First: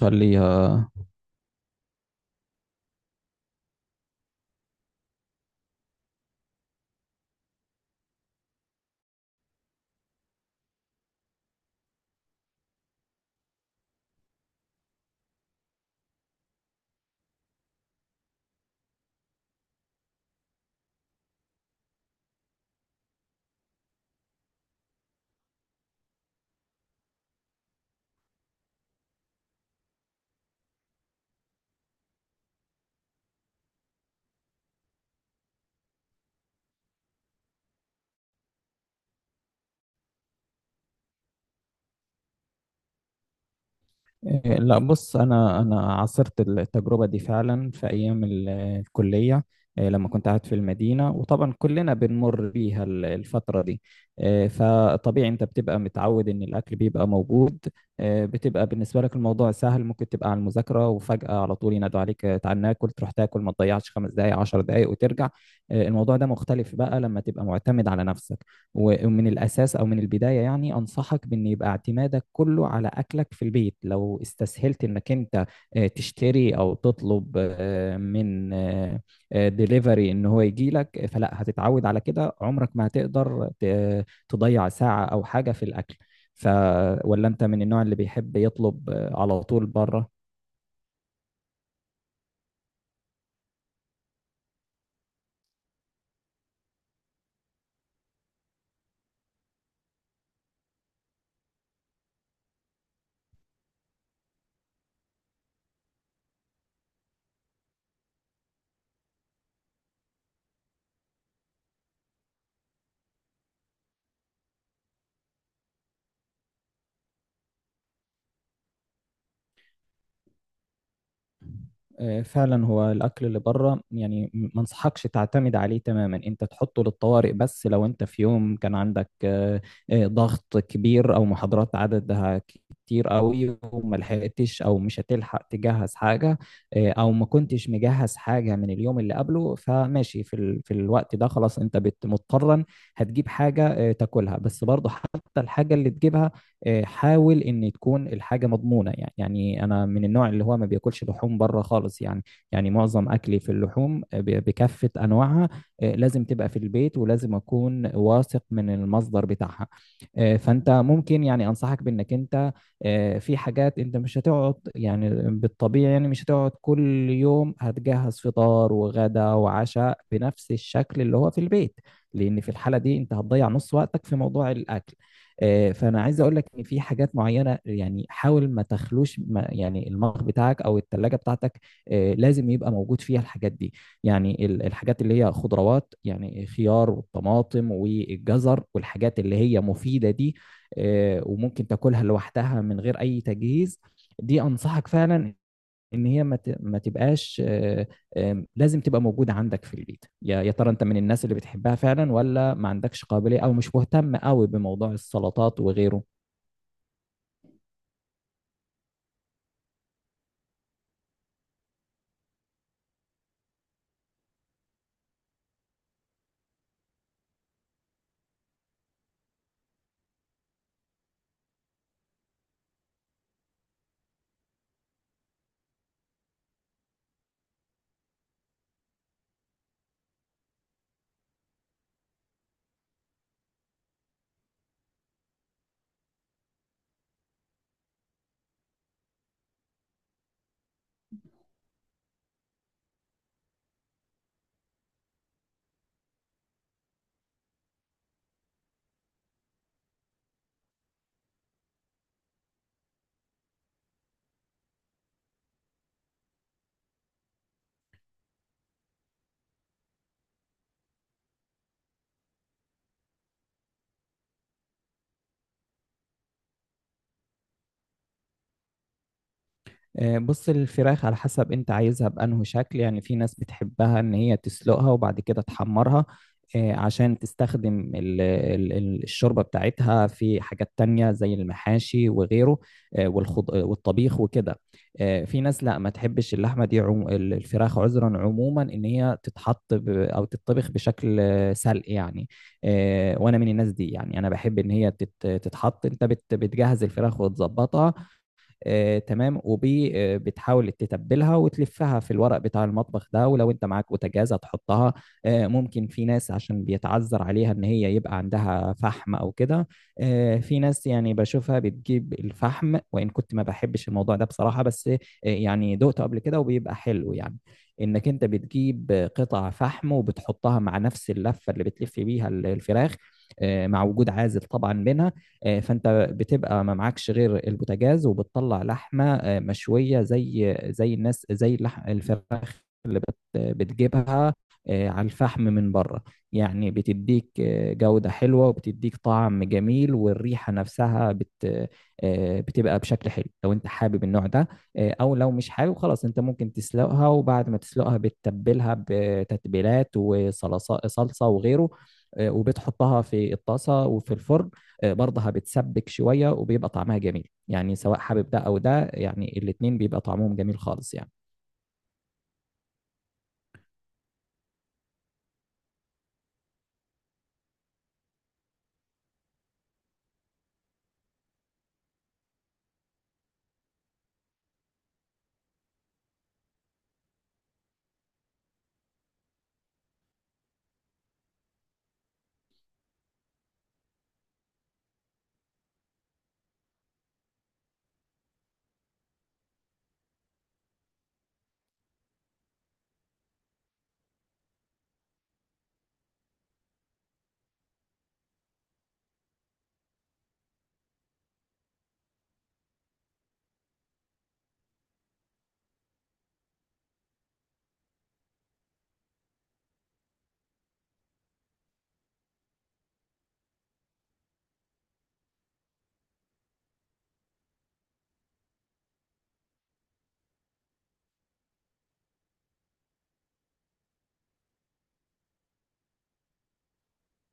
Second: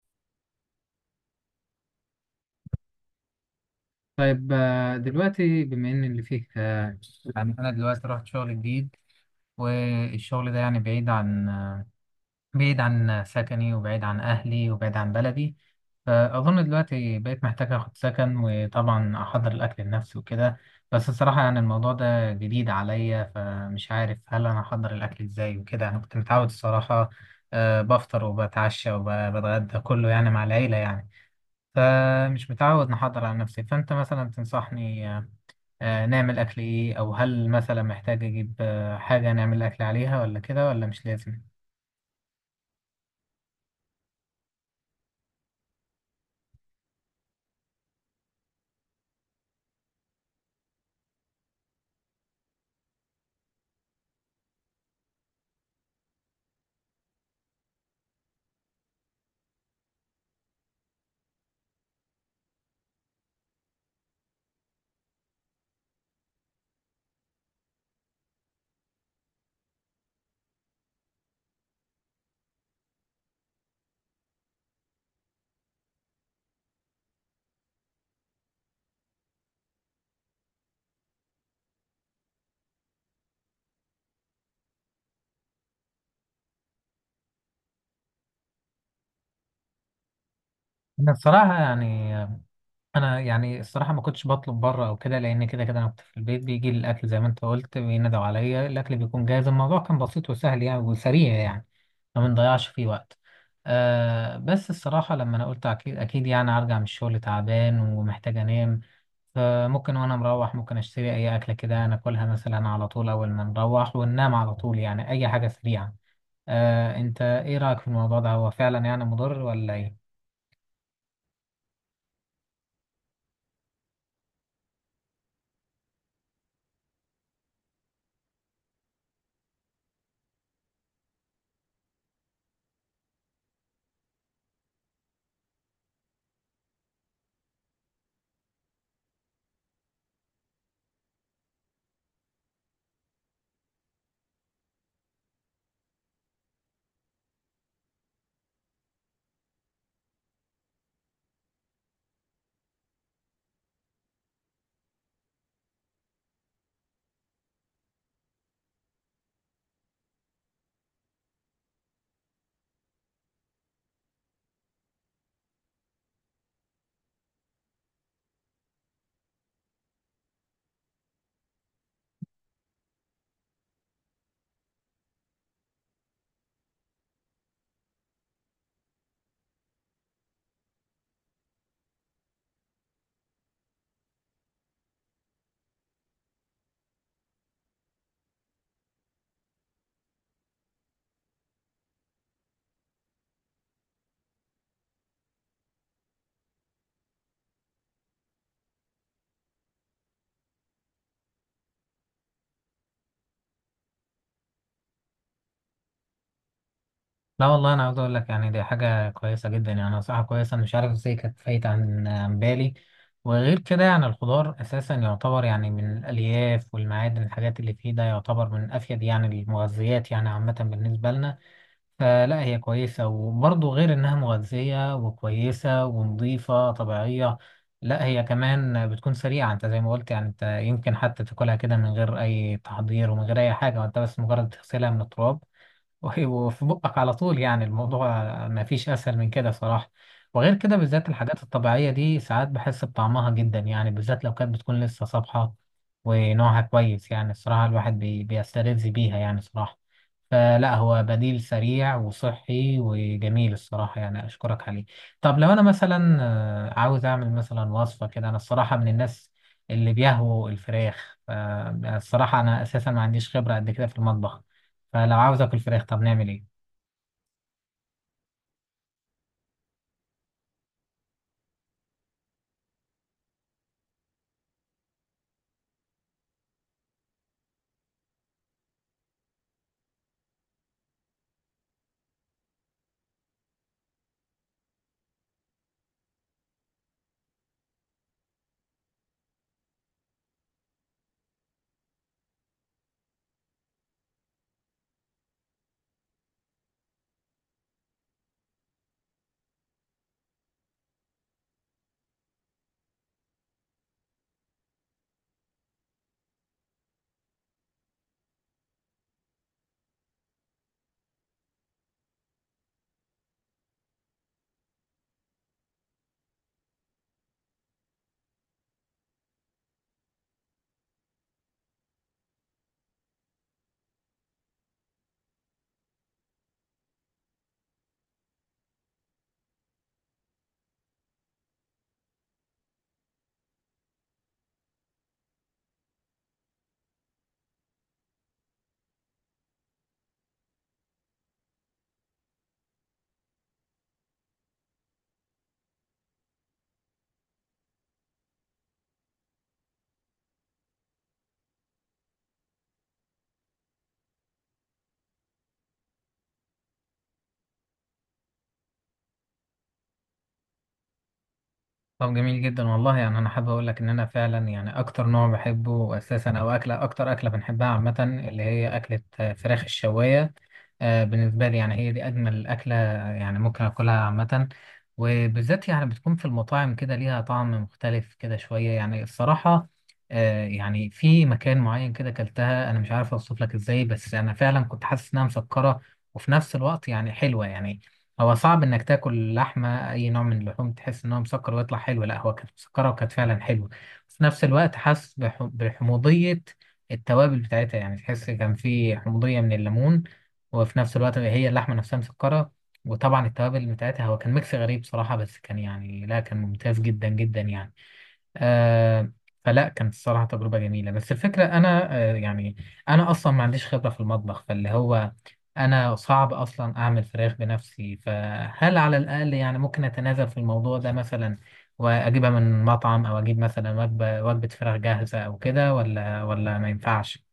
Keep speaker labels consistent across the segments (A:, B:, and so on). A: خليها.
B: طيب، دلوقتي بما ان اللي فيك، يعني انا دلوقتي رحت شغل جديد. والشغل ده يعني بعيد عن، بعيد عن سكني وبعيد عن اهلي وبعيد عن بلدي. فاظن دلوقتي بقيت محتاج اخد سكن وطبعا احضر الاكل لنفسي وكده. بس الصراحة يعني الموضوع ده جديد عليا فمش عارف هل انا احضر الاكل ازاي وكده. انا كنت متعود الصراحة، بفطر وبتعشى وبتغدى كله يعني مع العيلة يعني. فمش متعود نحضر على نفسي. فأنت مثلا تنصحني، نعمل أكل إيه؟ أو هل مثلا محتاج أجيب حاجة نعمل أكل عليها، ولا كده ولا مش لازم؟
A: لا بص انا انا عاصرت التجربه دي فعلا في ايام الكليه. لما كنت قاعد في المدينه، وطبعا كلنا بنمر بيها الفتره دي. فطبيعي انت بتبقى متعود ان الاكل بيبقى موجود. بتبقى بالنسبه لك الموضوع سهل، ممكن تبقى على المذاكره وفجاه على طول ينادوا عليك، تعال ناكل، تروح تاكل، ما تضيعش 5 دقائق 10 دقائق وترجع. الموضوع ده مختلف بقى لما تبقى معتمد على نفسك. ومن الأساس أو من البداية يعني أنصحك بأن يبقى اعتمادك كله على أكلك في البيت. لو استسهلت أنك أنت تشتري أو تطلب من ديليفري أن هو يجي لك، فلا هتتعود على كده، عمرك ما هتقدر تضيع ساعة أو حاجة في الأكل. ف ولا أنت من النوع اللي بيحب يطلب على طول بره؟
B: أنا بصراحة يعني، انا يعني الصراحه ما كنتش بطلب بره او كده، لان كده كده انا كنت في البيت بيجي لي الاكل زي ما انت قلت، بينادوا عليا الاكل بيكون جاهز. الموضوع كان بسيط وسهل يعني وسريع يعني، ما بنضيعش فيه وقت. آه، بس الصراحه لما انا قلت اكيد اكيد يعني ارجع من الشغل تعبان ومحتاج انام. فممكن وانا مروح ممكن اشتري اي اكله كده، ناكلها مثلا على طول اول ما نروح وننام على طول، يعني اي حاجه سريعه. آه، انت ايه رايك في الموضوع ده؟ هو فعلا يعني مضر ولا ايه؟
A: فعلا هو الاكل اللي بره، يعني ما انصحكش تعتمد عليه تماما، انت تحطه للطوارئ. بس لو انت في يوم كان عندك ضغط كبير او محاضرات عددها كتير قوي، وما لحقتش او مش هتلحق تجهز حاجه، او ما كنتش مجهز حاجه من اليوم اللي قبله، فماشي في الوقت ده خلاص، انت مضطرا هتجيب حاجه تاكلها. بس برضه حتى الحاجه اللي تجيبها، حاول ان تكون الحاجه مضمونه. يعني انا من النوع اللي هو ما بياكلش لحوم بره خالص يعني. يعني معظم اكلي في اللحوم، بكافه انواعها لازم تبقى في البيت، ولازم اكون واثق من المصدر بتاعها. فانت ممكن يعني انصحك بانك انت في حاجات انت مش هتقعد، يعني بالطبيعي يعني مش هتقعد كل يوم هتجهز فطار وغدا وعشاء بنفس الشكل اللي هو في البيت، لان في الحاله دي انت هتضيع نص وقتك في موضوع الاكل. فانا عايز اقول لك ان في حاجات معينه، يعني حاول ما تخلوش، ما يعني المخ بتاعك او الثلاجه بتاعتك لازم يبقى موجود فيها الحاجات دي. يعني الحاجات اللي هي خضروات، يعني خيار والطماطم والجزر والحاجات اللي هي مفيده دي، وممكن تاكلها لوحدها من غير اي تجهيز. دي انصحك فعلا ان هي ما تبقاش، آه، آم، لازم تبقى موجوده عندك في البيت. يا ترى انت من الناس اللي بتحبها فعلا، ولا ما عندكش قابليه او مش مهتم قوي بموضوع السلطات وغيره؟
B: لا والله، انا عاوز اقول لك يعني دي حاجه كويسه جدا، يعني نصيحه كويسه. أنا مش عارف ازاي كانت فايته عن بالي. وغير كده يعني الخضار اساسا يعتبر يعني من الالياف والمعادن، الحاجات اللي فيه ده يعتبر من افيد يعني المغذيات يعني عامه بالنسبه لنا. فلا هي كويسه، وبرضه غير انها مغذيه وكويسه ونظيفه طبيعيه، لا هي كمان بتكون سريعه. انت زي ما قلت يعني، انت يمكن حتى تاكلها كده من غير اي تحضير ومن غير اي حاجه، وانت بس مجرد تغسلها من التراب وهيبقوا في بقك على طول. يعني الموضوع ما فيش أسهل من كده صراحة. وغير كده بالذات الحاجات الطبيعية دي ساعات بحس بطعمها جدا، يعني بالذات لو كانت بتكون لسه صبحة ونوعها كويس. يعني الصراحة الواحد بيستلذ بيها يعني صراحة. فلا هو بديل سريع وصحي وجميل الصراحة، يعني أشكرك عليه. طب لو أنا مثلا، عاوز أعمل مثلا وصفة كده. أنا الصراحة من الناس اللي بيهووا الفراخ الصراحة أنا أساسا ما عنديش خبرة قد كده في المطبخ. فلو عاوز اكل فراخ، طب نعمل ايه؟
A: بص، الفراخ على حسب انت عايزها بأنه شكل. يعني في ناس بتحبها ان هي تسلقها وبعد كده تحمرها، عشان تستخدم الشوربة بتاعتها في حاجات تانية زي المحاشي وغيره، آه، والخض... آه، والطبيخ وكده. في ناس لا ما تحبش اللحمة دي، الفراخ، عذرا، عموما ان هي تتحط او تتطبخ بشكل سلق يعني. وانا من الناس دي. يعني انا بحب ان هي تتحط. انت بتجهز الفراخ وتظبطها، تمام، وبي آه، بتحاول تتبلها وتلفها في الورق بتاع المطبخ ده. ولو انت معاك بوتاجاز هتحطها. ممكن في ناس عشان بيتعذر عليها ان هي يبقى عندها فحم او كده. في ناس يعني بشوفها بتجيب الفحم، وان كنت ما بحبش الموضوع ده بصراحة، بس يعني دقته قبل كده وبيبقى حلو يعني، انك انت بتجيب قطع فحم وبتحطها مع نفس اللفة اللي بتلف بيها الفراخ، مع وجود عازل طبعا منها. فانت بتبقى ما معكش غير البوتاجاز، وبتطلع لحمه مشويه، زي الناس، زي اللحم الفراخ اللي بتجيبها على الفحم من بره. يعني بتديك جودة حلوة، وبتديك طعم جميل، والريحة نفسها بت آه، بتبقى بشكل حلو لو انت حابب النوع ده. او لو مش حابب خلاص، انت ممكن تسلقها، وبعد ما تسلقها بتتبلها بتتبيلات، وصلصة وغيره، وبتحطها في الطاسة وفي الفرن، برضها بتسبك شوية، وبيبقى طعمها جميل. يعني سواء حابب ده أو ده، يعني الاتنين بيبقى طعمهم جميل خالص يعني.
B: طب جميل جدا والله. يعني انا حابب اقول لك ان انا فعلا يعني اكتر نوع بحبه اساسا او اكله، اكتر اكله بنحبها عامه، اللي هي اكله فراخ الشوايه. بالنسبه لي يعني هي دي اجمل اكله، يعني ممكن اكلها عامه. وبالذات يعني بتكون في المطاعم كده ليها طعم مختلف كده شويه يعني الصراحه. يعني في مكان معين كده اكلتها، انا مش عارف اوصف لك ازاي، بس انا فعلا كنت حاسس انها مسكره وفي نفس الوقت يعني حلوه يعني. هو صعب انك تاكل لحمه اي نوع من اللحوم تحس ان هو مسكر ويطلع حلو. لا، هو كانت مسكره وكانت فعلا حلوه، بس في نفس الوقت حاسس بحموضيه التوابل بتاعتها. يعني تحس كان في حموضيه من الليمون، وفي نفس الوقت هي اللحمه نفسها مسكره. وطبعا التوابل بتاعتها هو كان ميكس غريب صراحه، بس كان يعني لا كان ممتاز جدا جدا يعني. آه، فلا كانت الصراحة تجربة جميلة. بس الفكرة أنا يعني أنا أصلا ما عنديش خبرة في المطبخ، فاللي هو أنا صعب أصلا أعمل فراخ بنفسي. فهل على الأقل يعني ممكن أتنازل في الموضوع ده مثلا وأجيبها من مطعم، أو أجيب مثلا وجبة فراخ جاهزة أو كده، ولا ما ينفعش؟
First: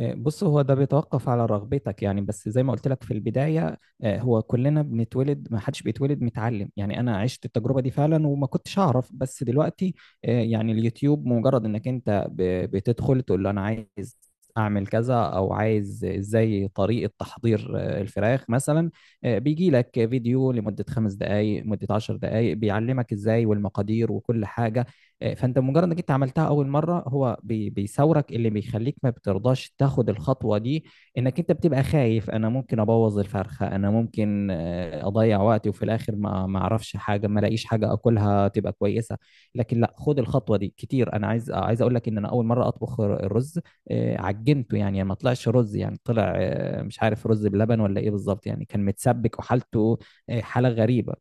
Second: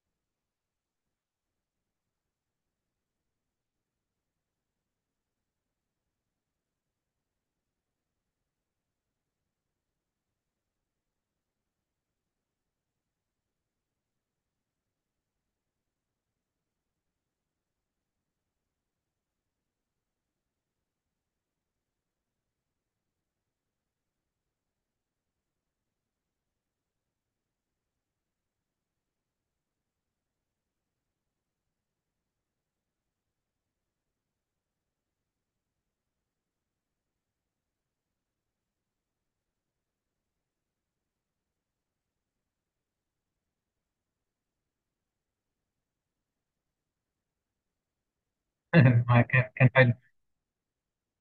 A: بص، هو ده بيتوقف على رغبتك. يعني بس زي ما قلت لك في البداية، هو كلنا بنتولد، ما حدش بيتولد متعلم يعني. أنا عشت التجربة دي فعلا وما كنتش أعرف، بس دلوقتي يعني اليوتيوب، مجرد إنك أنت بتدخل تقول له أنا عايز أعمل كذا، أو عايز إزاي طريقة تحضير الفراخ مثلا، بيجي لك فيديو لمدة 5 دقايق مدة 10 دقايق بيعلمك إزاي والمقادير وكل حاجة. فانت مجرد انك انت عملتها اول مره، هو بيثورك اللي بيخليك ما بترضاش تاخد الخطوه دي، انك انت بتبقى خايف انا ممكن ابوظ الفرخه، انا ممكن اضيع وقتي، وفي الاخر ما اعرفش حاجه، ما الاقيش حاجه اكلها تبقى كويسه. لكن لا، خد الخطوه دي كتير. انا عايز اقول لك ان انا اول مره اطبخ الرز، عجنته يعني، ما طلعش رز، يعني طلع، مش عارف رز بلبن ولا ايه بالظبط، يعني كان متسبك
B: كان
A: وحالته حاله غريبه.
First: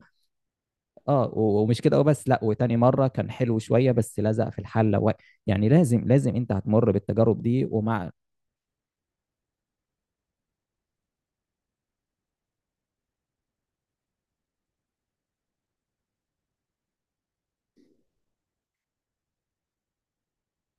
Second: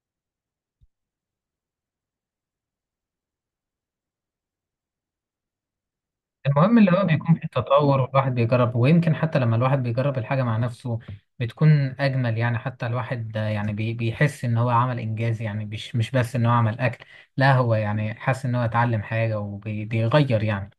A: اه، ومش كده وبس، لا، وتاني مره كان حلو شويه بس لزق في الحله. و... يعني لازم لازم انت
B: المهم اللي
A: هتمر
B: هو بيكون
A: بالتجارب
B: فيه
A: دي.
B: تطور،
A: ومع
B: والواحد بيجرب. ويمكن حتى لما الواحد بيجرب الحاجة مع نفسه بتكون أجمل. يعني حتى الواحد يعني بيحس إن هو عمل إنجاز، يعني مش بس إن هو عمل أكل، لا هو يعني حاسس إن هو اتعلم حاجة وبيغير يعني.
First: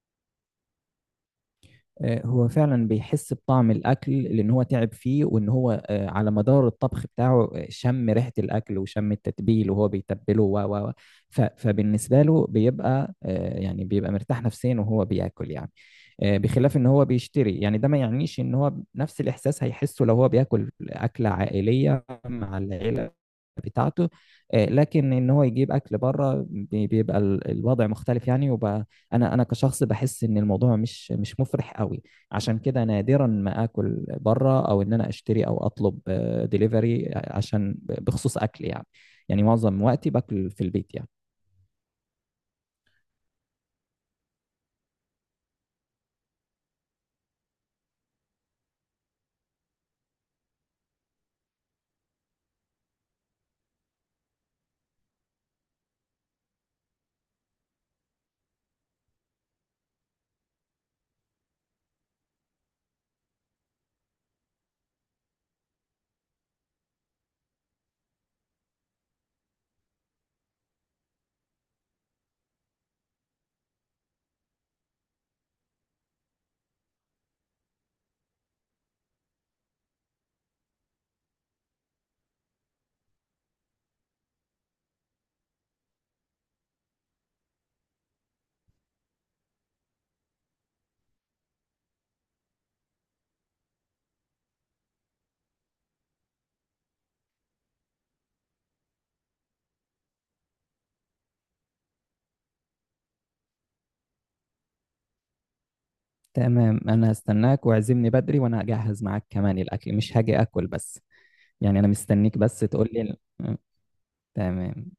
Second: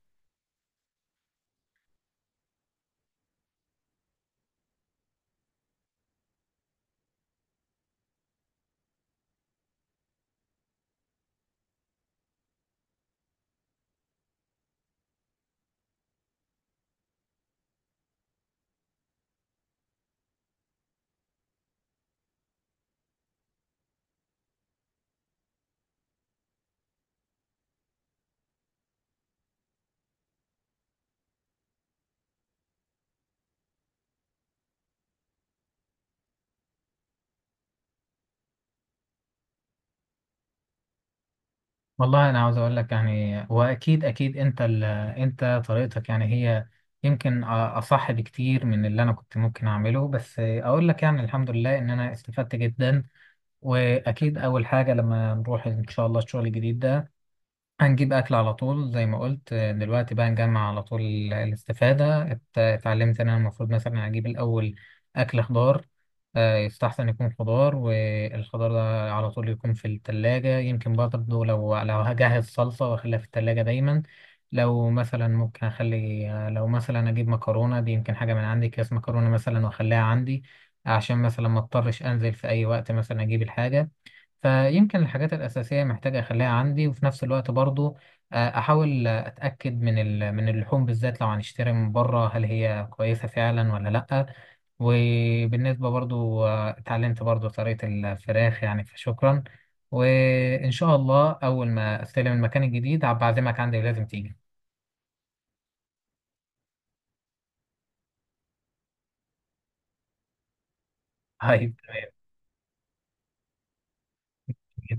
A: هو فعلا بيحس بطعم الاكل، لان هو تعب فيه، وان هو على مدار الطبخ بتاعه شم ريحه الاكل وشم التتبيل وهو بيتبله، فبالنسبه له بيبقى يعني بيبقى مرتاح نفسيا وهو بياكل يعني. بخلاف ان هو بيشتري، يعني ده ما يعنيش ان هو نفس الاحساس هيحسه لو هو بياكل اكله عائليه مع العيله بتاعته. لكن ان هو يجيب اكل بره، بيبقى الوضع مختلف يعني. وبقى انا انا كشخص بحس ان الموضوع مش مفرح قوي، عشان كده نادرا ما اكل بره، او ان انا اشتري او اطلب ديليفري عشان بخصوص اكل يعني. يعني معظم وقتي باكل في البيت يعني.
B: والله أنا عاوز أقول لك يعني، وأكيد أكيد أنت أنت طريقتك يعني هي يمكن أصح بكتير من اللي أنا كنت ممكن أعمله. بس أقول لك يعني الحمد لله إن أنا استفدت جدا. وأكيد أول حاجة لما نروح إن شاء الله الشغل الجديد ده هنجيب أكل على طول زي ما قلت. دلوقتي بقى نجمع على طول الاستفادة. اتعلمت إن أنا المفروض مثلا أجيب الأول أكل خضار، يستحسن يكون خضار. والخضار ده على طول يكون في التلاجة. يمكن برضه لو هجهز صلصة وأخليها في التلاجة دايما. لو مثلا ممكن أخلي، لو مثلا أجيب مكرونة دي، يمكن حاجة من عندي أكياس مكرونة مثلا وأخليها عندي عشان مثلا ما اضطرش أنزل في أي وقت مثلا أجيب الحاجة. فيمكن الحاجات الأساسية محتاج أخليها عندي. وفي نفس الوقت برضو أحاول أتأكد من اللحوم بالذات لو هنشتري من بره، هل هي كويسة فعلا ولا لأ. وبالنسبة برضو، اتعلمت برضو طريقة الفراخ يعني، فشكرا. وإن شاء الله أول ما أستلم المكان الجديد هبعزمك عندي ولازم تيجي.
A: تمام، انا هستناك، واعزمني بدري، وانا هجهز معاك كمان الاكل، مش هاجي اكل بس.
B: طيب
A: يعني انا
B: تمام.
A: مستنيك بس تقول لي. تمام.